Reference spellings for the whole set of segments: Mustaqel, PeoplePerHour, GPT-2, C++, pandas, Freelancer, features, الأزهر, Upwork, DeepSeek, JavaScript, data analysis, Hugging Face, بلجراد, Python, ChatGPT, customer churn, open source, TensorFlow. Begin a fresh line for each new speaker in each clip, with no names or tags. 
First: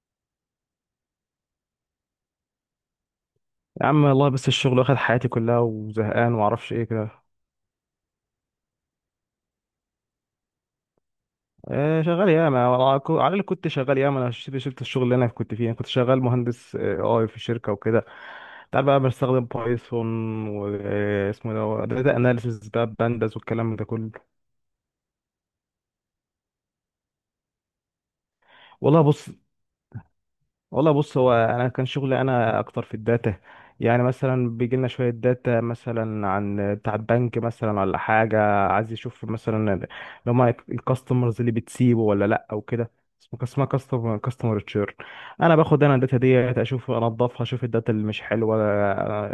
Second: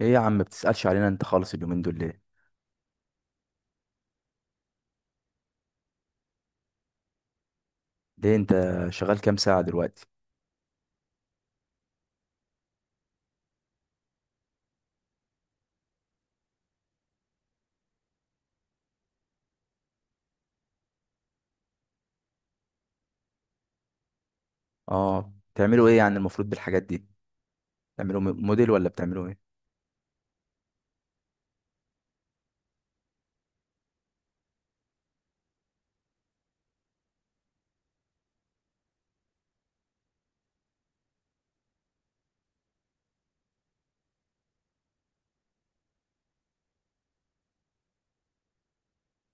ايه يا عم بتسألش علينا انت خالص اليومين دول ليه؟
يا عم، والله بس الشغل واخد حياتي كلها وزهقان ومعرفش ايه كده.
ليه انت شغال كام ساعة دلوقتي؟
آه، شغال ياما، على اللي كنت شغال ياما. انا شفت الشغل اللي انا كنت فيه. انا كنت شغال مهندس اي في شركه وكده. تعال بقى بستخدم بايثون. واسمه ده داتا اناليسيس بقى بانداس والكلام ده كله.
اه، بتعملوا ايه يعني المفروض بالحاجات دي؟ بتعملوا موديل ولا
والله
بتعملوا
بص
ايه؟
والله بص. هو انا كان شغلي انا اكتر في الداتا. يعني مثلا بيجي لنا شويه داتا مثلا عن بتاع البنك مثلا ولا حاجه. عايز يشوف مثلا لو ما الكاستمرز اللي بتسيبه ولا لا او كده. اسمها كاستمر تشيرن. انا باخد الداتا ديت، اشوف انضفها، اشوف الداتا اللي مش حلوه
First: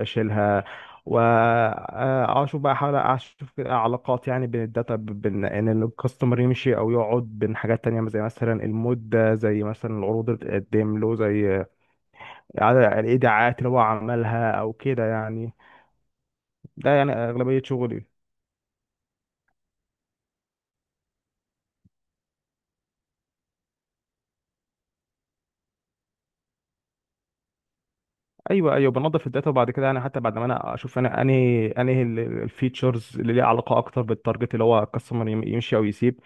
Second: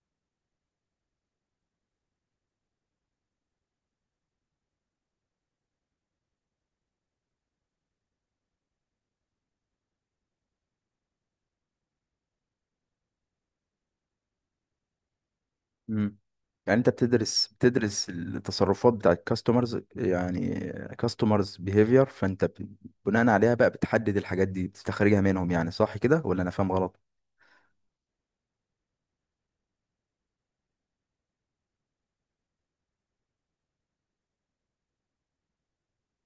اشيلها. واشوف بقى، احاول اشوف كده علاقات، يعني بين الداتا، بين ان الكاستمر يمشي او يقعد، بين حاجات تانية زي مثلا المود ده، زي مثلا العروض اللي بتقدم له، زي عدد الايداعات اللي هو عملها او كده يعني.
مم. يعني انت
ده يعني
بتدرس
اغلبية شغلي.
بتدرس التصرفات بتاع الكاستمرز يعني. كاستمرز بيهيفير، فانت بناء عليها بقى بتحدد الحاجات دي بتستخرجها منهم، يعني صح كده ولا انا فاهم غلط؟
ايوه، ايوه، بنظف الداتا وبعد كده، يعني حتى بعد ما انا اشوف انا انهي الفيتشرز اللي ليها علاقه اكتر بالتارجت اللي هو الكاستمر يمشي او يسيب.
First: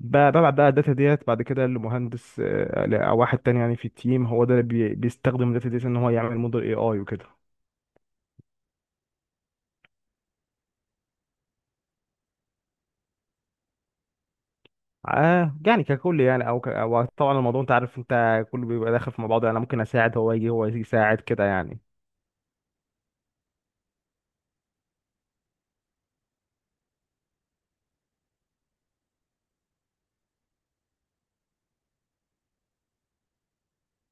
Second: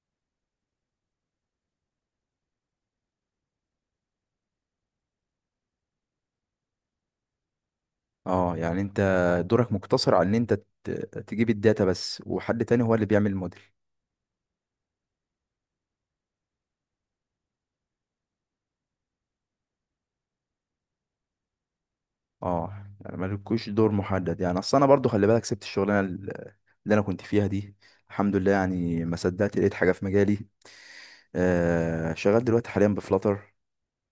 ببعت بقى الداتا ديت بعد كده لمهندس، او واحد تاني يعني في التيم، هو ده اللي بيستخدم الداتا ديت ان هو يعمل موديل اي اي وكده.
اه يعني انت دورك مقتصر على ان انت ت- تجيب الداتا بس، وحد تاني هو اللي بيعمل الموديل.
آه يعني ككل يعني، او أو طبعا الموضوع انت عارف انت كله بيبقى داخل في مع بعضه يعني. انا ممكن اساعد، هو يجي يساعد كده يعني.
اه يعني مالكوش دور محدد. يعني اصل انا برضو، خلي بالك، سبت الشغلانه اللي انا كنت فيها دي. الحمد لله، يعني ما صدقت لقيت حاجه في مجالي. آه، شغال دلوقتي حاليا بفلاتر.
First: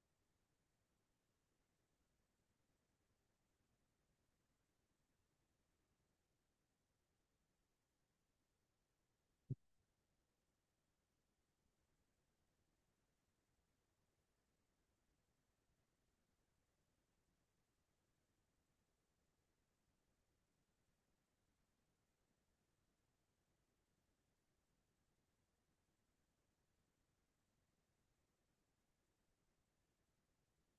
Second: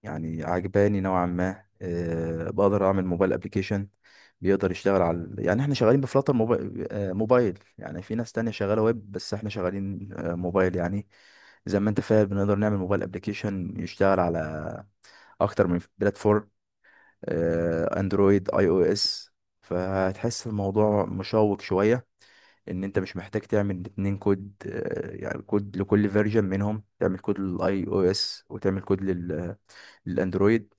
يعني عجباني نوعا ما. بقدر اعمل موبايل ابلكيشن بيقدر يشتغل على، يعني احنا شغالين بفلاتر موبايل، موبايل، يعني في ناس تانية شغاله ويب بس احنا شغالين موبايل يعني. زي ما انت فاهم، بنقدر نعمل موبايل ابلكيشن يشتغل على اكتر من بلاتفورم، اندرويد، اي او اس. فهتحس الموضوع مشوق شوية، ان انت مش محتاج تعمل اتنين كود، يعني كود لكل فيرجن منهم، تعمل كود للاي او اس وتعمل كود للاندرويد.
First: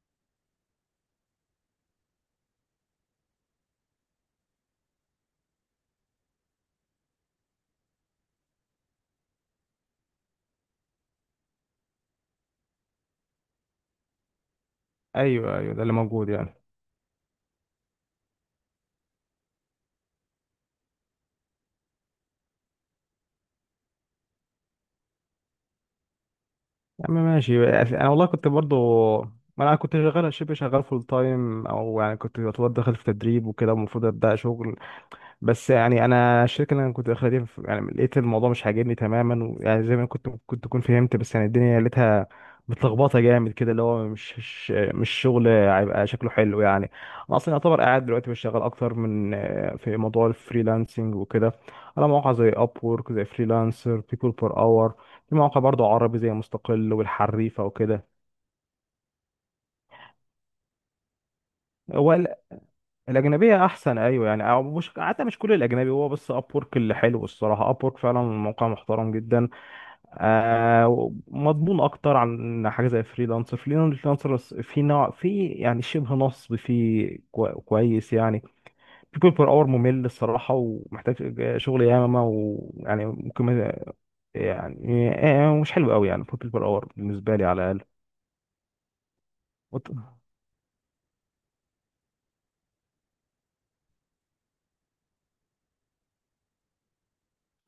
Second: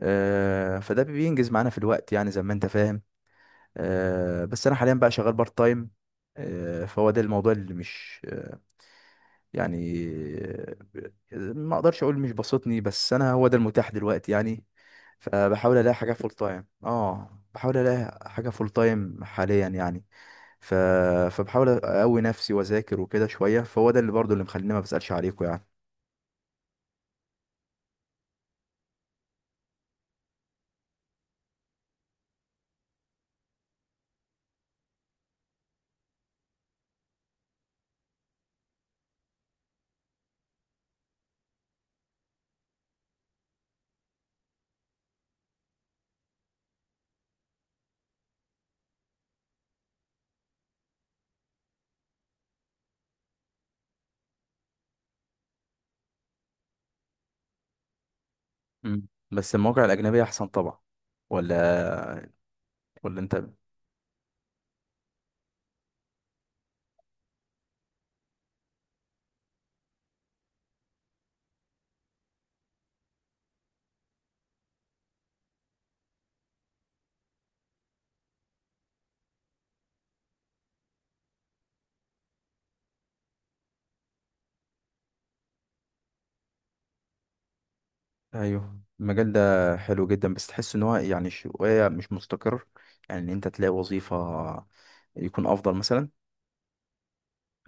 فده بينجز معانا في الوقت يعني زي ما انت فاهم. بس انا حاليا بقى شغال بارت تايم. فهو ده الموضوع اللي مش يعني، ما اقدرش اقول مش بسطني، بس انا هو ده المتاح دلوقتي يعني.
ايوه، ايوه،
فبحاول
ده اللي
الاقي حاجه
موجود
فول
يعني.
تايم اه بحاول الاقي حاجه فول تايم حاليا يعني. ف... فبحاول اقوي نفسي واذاكر وكده شويه، فهو ده اللي برضو اللي مخليني ما بسالش عليكم يعني.
يا عم، ماشي. انا والله كنت برضو، ما انا كنت شغال شبه شغال فول تايم، او يعني كنت يعتبر داخل في تدريب وكده المفروض ابدا شغل. بس يعني انا الشركه اللي انا كنت داخلها دي، يعني لقيت الموضوع مش عاجبني تماما، ويعني زي ما كنت تكون فهمت، بس يعني الدنيا لقيتها متلخبطه جامد كده، اللي هو مش شغل هيبقى شكله حلو يعني. انا اصلا يعتبر قاعد دلوقتي بشتغل اكتر من في موضوع الفريلانسنج وكده، على مواقع زي اب وورك، زي فريلانسر، بيبول بير اور. في مواقع برضو عربي زي مستقل والحريفه وكده.
مم. بس المواقع الاجنبيه احسن طبعا،
هو
ولا؟ ولا انت؟
الاجنبيه احسن، ايوه يعني. أو مش، حتى مش كل الاجنبي، هو بس اب وورك اللي حلو الصراحه. اب وورك فعلا موقع محترم جدا. آه مضمون اكتر عن حاجه زي فريلانسر. فريلانسر في نوع، في يعني شبه نصب، في كويس يعني. بيكون بير اور ممل الصراحه، ومحتاج شغل ياما، ويعني ممكن يعني مش حلو قوي يعني، بيكون بير اور بالنسبه لي على الاقل.
ايوه، المجال ده
وط-
حلو جدا بس تحس ان هو يعني شويه مش مستقر. يعني ان انت تلاقي وظيفه يكون افضل مثلا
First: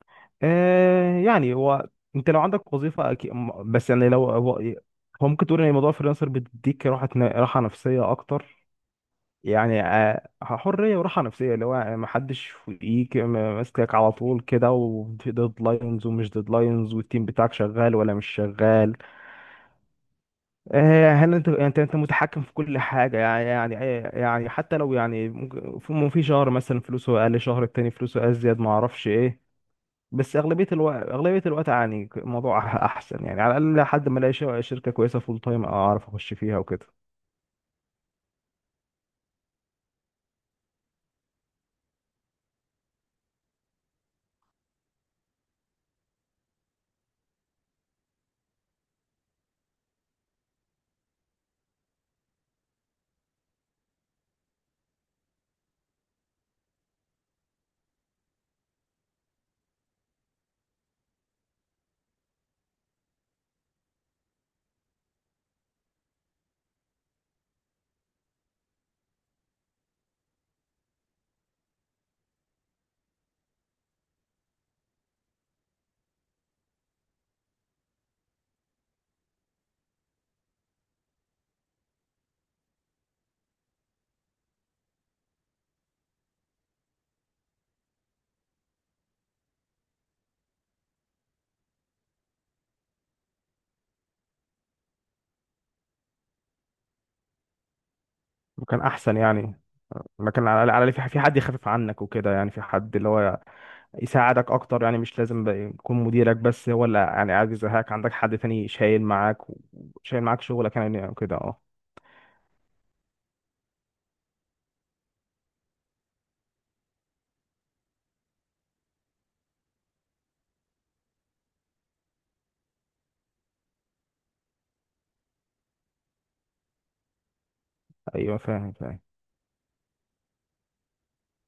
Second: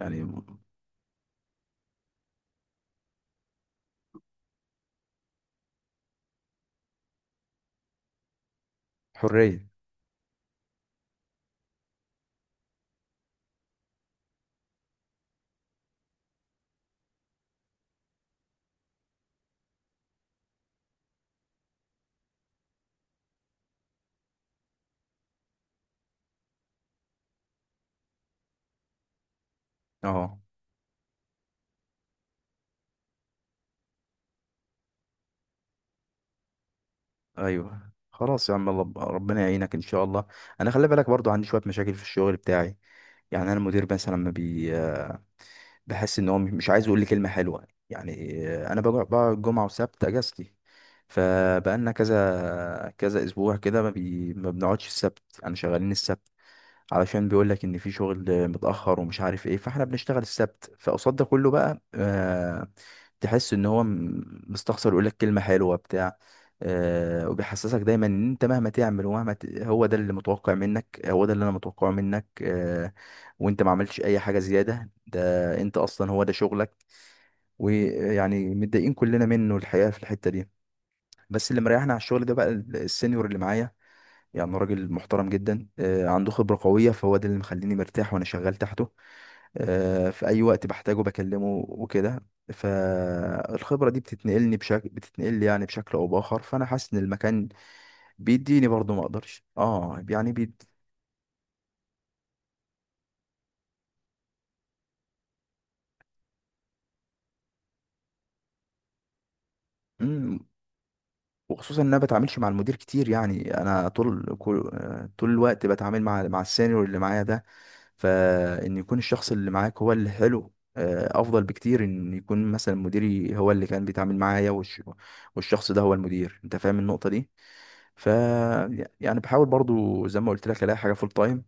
يعني.
آه يعني هو، انت لو عندك وظيفه أكيد. بس يعني لو هو ممكن تقول ان موضوع فريلانسر بيديك راحه نفسيه اكتر.
حرية.
يعني حريه وراحه نفسيه، اللي هو ما حدش فوقيك ماسكك على طول كده، وديدلاينز ومش ديدلاينز، والتيم بتاعك شغال ولا مش شغال. هل انت متحكم في كل حاجه يعني حتى لو يعني في شهر مثلا فلوسه اقل، شهر التاني فلوسه ازيد، ما اعرفش ايه. بس
اه،
اغلبيه الوقت يعني الموضوع احسن يعني، على الاقل لحد ما الاقي شركه كويسه فول تايم اعرف اخش فيها وكده.
ايوه خلاص يا عم، ربنا يعينك ان شاء الله. انا خلي بالك برضو عندي شوية مشاكل في الشغل بتاعي. يعني انا المدير مثلا، لما بحس ان هو مش عايز يقول لي كلمة حلوة يعني. انا بقعد جمعة وسبت اجازتي. فبقالنا كذا كذا اسبوع كده، ما بنقعدش السبت، انا شغالين السبت. علشان بيقول لك ان في شغل متاخر ومش عارف ايه، فاحنا بنشتغل السبت. فقصاد ده كله بقى تحس ان هو مستخسر يقول لك كلمه حلوه بتاع. وبيحسسك دايما ان انت مهما تعمل هو ده اللي متوقع منك، هو ده اللي انا متوقعه منك، وانت ما عملتش اي حاجه زياده، ده انت اصلا هو ده شغلك. ويعني متضايقين كلنا منه الحقيقه في الحته دي. بس اللي مريحنا على الشغل ده بقى السينيور اللي معايا، يعني راجل محترم جدا، عنده خبرة قوية، فهو ده اللي مخليني مرتاح وأنا شغال تحته. في أي وقت بحتاجه بكلمه وكده. فالخبرة دي بتتنقل يعني بشكل أو بآخر، فأنا حاسس إن المكان بيديني
وكان
برضه، ما
احسن
أقدرش
يعني،
يعني
لكن على على في حد يخفف عنك وكده، يعني في حد اللي هو يساعدك اكتر، يعني مش لازم بقى يكون مديرك، بس هو اللي يعني قاعد يزهقك، عندك حد تاني شايل معاك شايل
مم.
معاك شغلك يعني كده اه.
وخصوصا إن أنا بتعاملش مع المدير كتير، يعني أنا طول كل... آه، طول الوقت بتعامل مع السينيور اللي معايا ده. فان يكون الشخص اللي معاك هو اللي حلو، افضل بكتير ان يكون مثلا مديري هو اللي كان بيتعامل معايا والشخص ده هو المدير، انت فاهم النقطة دي؟ ف
ايوه، فاهم فاهم.
يعني بحاول برضو زي ما قلت لك الاقي حاجة فول تايم،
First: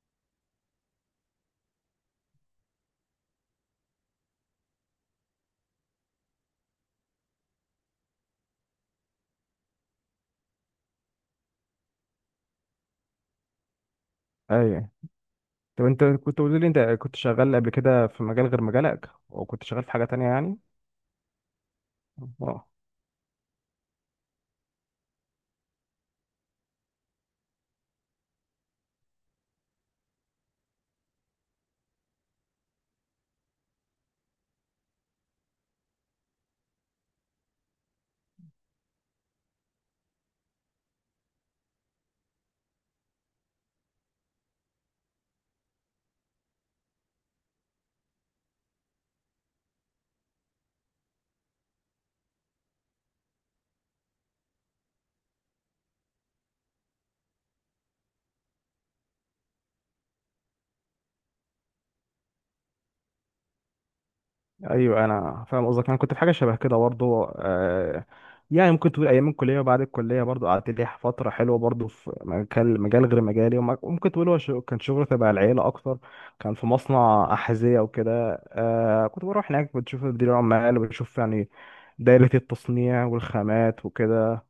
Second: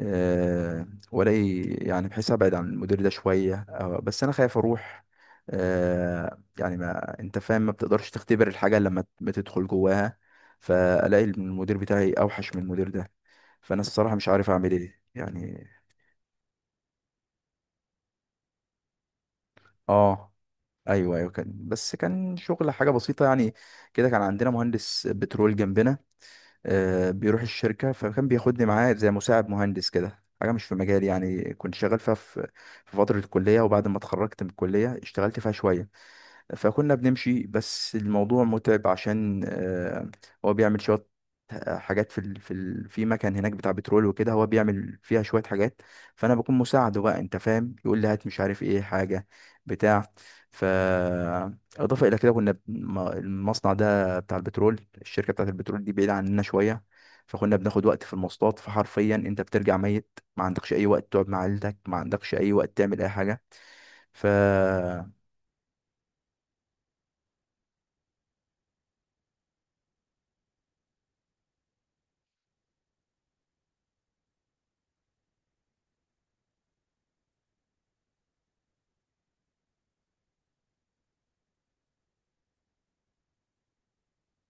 والاقي يعني بحيث ابعد عن المدير ده شوية، بس انا خايف اروح. يعني ما انت فاهم، ما بتقدرش تختبر الحاجة لما بتدخل جواها. فالاقي المدير بتاعي اوحش من المدير ده. فانا الصراحة مش عارف اعمل
ايوه،
ايه يعني.
طب انت كنت قلت لي انت كنت شغال قبل كده في مجال غير مجالك، وكنت شغال في حاجة تانية
اه،
يعني.
ايوه ايوه، كان بس كان
اه.
شغل حاجه بسيطه يعني. كده كان عندنا مهندس بترول جنبنا، بيروح الشركه فكان بياخدني معاه زي مساعد مهندس، كده حاجه مش في مجالي يعني، كنت شغال فيها في فتره الكليه، وبعد ما اتخرجت من الكليه اشتغلت فيها شويه. فكنا بنمشي بس الموضوع متعب عشان، هو بيعمل شوية حاجات في مكان هناك بتاع بترول وكده، هو بيعمل فيها شوية حاجات. فأنا بكون مساعده بقى، أنت فاهم، يقول لي هات مش عارف إيه حاجة بتاع. ف إضافة إلى كده، المصنع ده بتاع البترول، الشركة بتاعة البترول دي بعيدة عننا شوية. فكنا بناخد وقت في المواصلات، فحرفيا أنت بترجع ميت، ما عندكش أي وقت تقعد مع عيلتك، ما عندكش أي وقت تعمل أي حاجة. ف
ايوه، انا فاهم قصدك. انا كنت في حاجه شبه كده برضه آه. يعني ممكن تقول ايام الكليه وبعد الكليه برضه قعدت لي فتره حلوه برضه في مجال غير مجالي، وممكن تقول هو كان شغل تبع العيله اكتر. كان في مصنع احذيه وكده. كنت بروح هناك، بتشوف مدير العمال وبشوف يعني دايره التصنيع والخامات وكده.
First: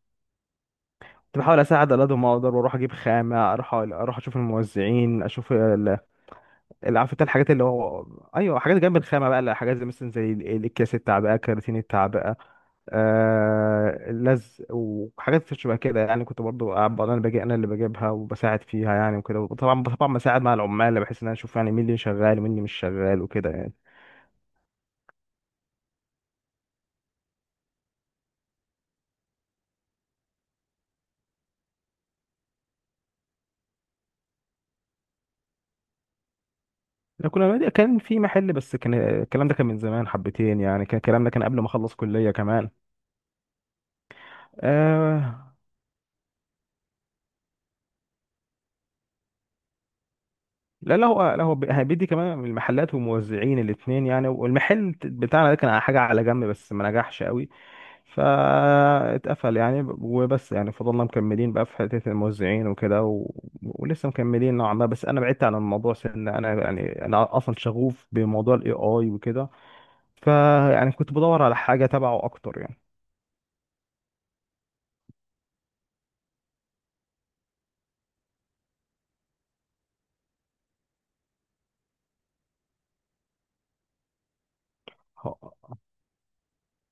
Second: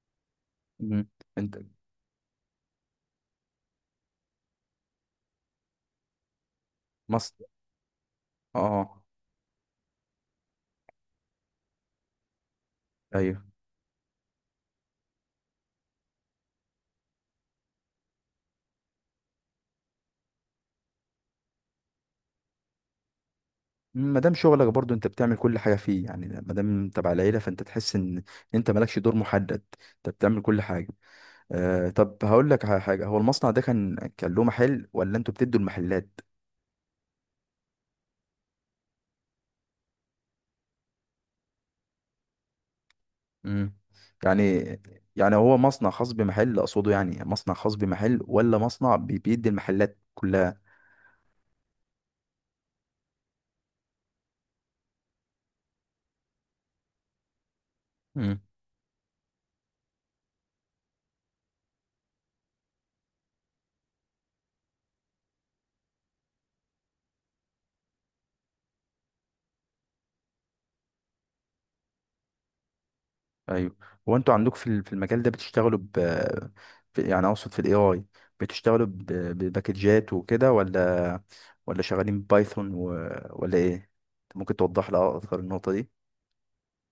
مم.
كنت
أنت
بحاول اساعد على قد ما اقدر، واروح اجيب خامه، اروح اشوف الموزعين، اشوف اللي عارف انت
مصر.
الحاجات اللي هو. ايوه حاجات جنب
اه
الخامه بقى، لا، حاجات زي مثلا الاكياس التعبئه، كراتين التعبئه،
ايوه،
آه اللزق وحاجات شبه كده يعني. كنت برضو انا اللي باجي، انا اللي بجيبها وبساعد فيها يعني وكده. طبعا طبعا بساعد مع العمال، بحيث ان انا اشوف يعني مين اللي شغال ومين اللي مش شغال وكده يعني.
ما دام شغلك برضو انت بتعمل كل حاجه فيه يعني، ما دام انت تبع العيله، فانت تحس ان انت مالكش دور محدد، انت بتعمل كل حاجه. طب هقول لك على حاجه، هو المصنع ده كان له محل ولا انتوا بتدوا المحلات؟
احنا كان في محل، بس كان الكلام ده كان من زمان حبتين يعني، كان الكلام ده كان قبل ما اخلص كليه كمان.
امم. يعني، يعني
آه،
هو مصنع خاص بمحل اقصده، يعني مصنع خاص بمحل، ولا مصنع بيدي المحلات كلها؟
لا، لا، لا هو بيدي كمان المحلات والموزعين الاثنين يعني. والمحل بتاعنا ده كان على حاجة على جنب بس ما نجحش قوي. فاتقفل يعني، وبس، يعني فضلنا مكملين بقى في حتة الموزعين وكده ولسه مكملين نوعا ما، بس انا بعدت عن الموضوع انا يعني، انا اصلا شغوف بموضوع الاي اي وكده، فيعني كنت بدور على حاجة تبعه اكتر.
ايوه، هو انتوا عندك في المجال ده بتشتغلوا يعني اقصد في الاي اي، بتشتغلوا بباكجات وكده، ولا ولا شغالين بايثون ولا ايه؟ ممكن توضح لي اكتر
يعني
النقطة دي.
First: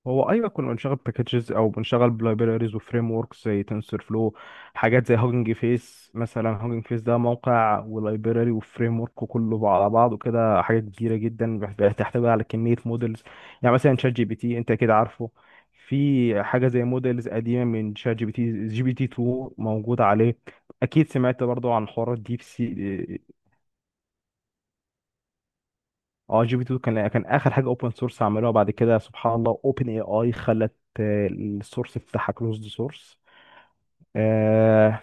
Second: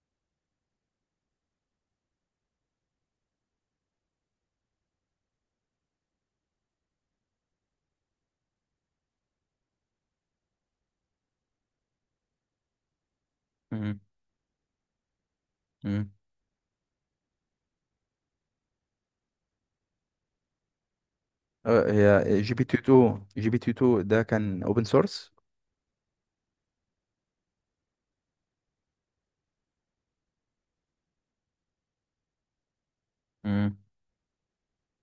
هو، ايوه، كنا بنشغل باكجز او بنشغل بلايبريز وفريم وركس زي تنسور فلو، حاجات زي هوجنج فيس مثلا. هوجنج فيس ده موقع ولايبراري وفريم ورك وكله على بعضه كده، حاجه كبيره جدا بتحتوي على كميه مودلز. يعني مثلا
مم.
شات جي بي تي انت كده عارفه.
مم.
في حاجه زي مودلز قديمه من شات جي بي تي، جي بي تي 2 موجوده عليه. اكيد سمعت برضو عن
اه،
حوار
هي
الديب
جي بي تي 2،
سي.
جي بي تي 2 ده كان اوبن سورس.
اه، جي بي 2 كان اخر حاجه اوبن سورس عملوها. بعد كده سبحان الله اوبن اي اي خلت السورس بتاعها كلوزد سورس.
مم.
آه.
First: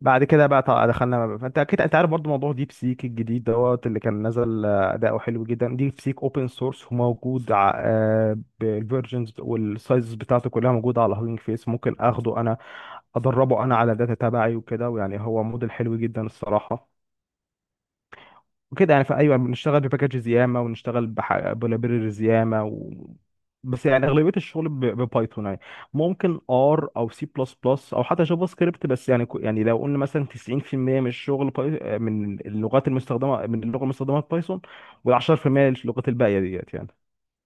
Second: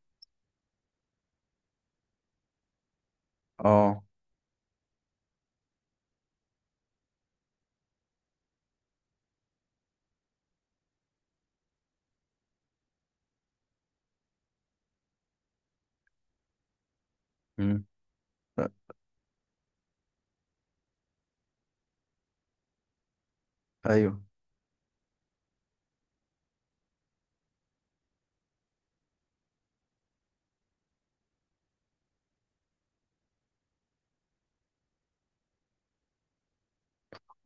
بعد كده بقى طبعا دخلنا. فانت اكيد انت عارف برضو موضوع ديب سيك الجديد دوت اللي
اه.
كان نزل، اداؤه حلو جدا. ديب سيك اوبن سورس وموجود بالفيرجنز والسايزز بتاعته كلها موجوده على هاجينج فيس. ممكن اخده انا ادربه انا على الداتا تبعي وكده، ويعني هو موديل حلو جدا الصراحه.
مم. آه،
وكده يعني، فايوه بنشتغل بباكجز ياما ونشتغل بلايبريز ياما بس يعني
ايوه.
اغلبيه الشغل ببايثون يعني. ممكن ار او سي بلس بلس او حتى جافا سكريبت، بس يعني يعني لو قلنا مثلا 90% من الشغل من اللغه المستخدمه في بايثون، وال10% اللغات الباقيه ديت يعني.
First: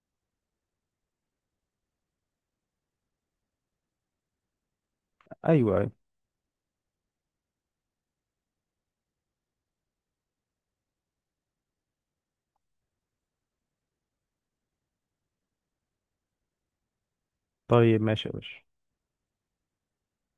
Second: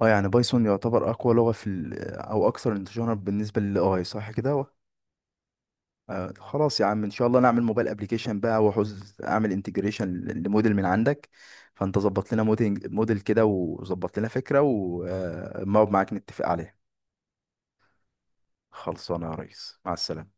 اه يعني بايثون يعتبر اقوى لغة او اكثر انتشارا بالنسبة للاي، صح كده؟
ايوه، أيوة.
خلاص يا عم، ان شاء الله نعمل موبايل ابلكيشن بقى واحوز اعمل انتجريشن لموديل من عندك. فانت ظبط لنا موديل كده، وظبط لنا فكرة، ونقعد معاك نتفق عليها.
طيب ماشي يا باشا.
خلصانه يا ريس، مع السلامة.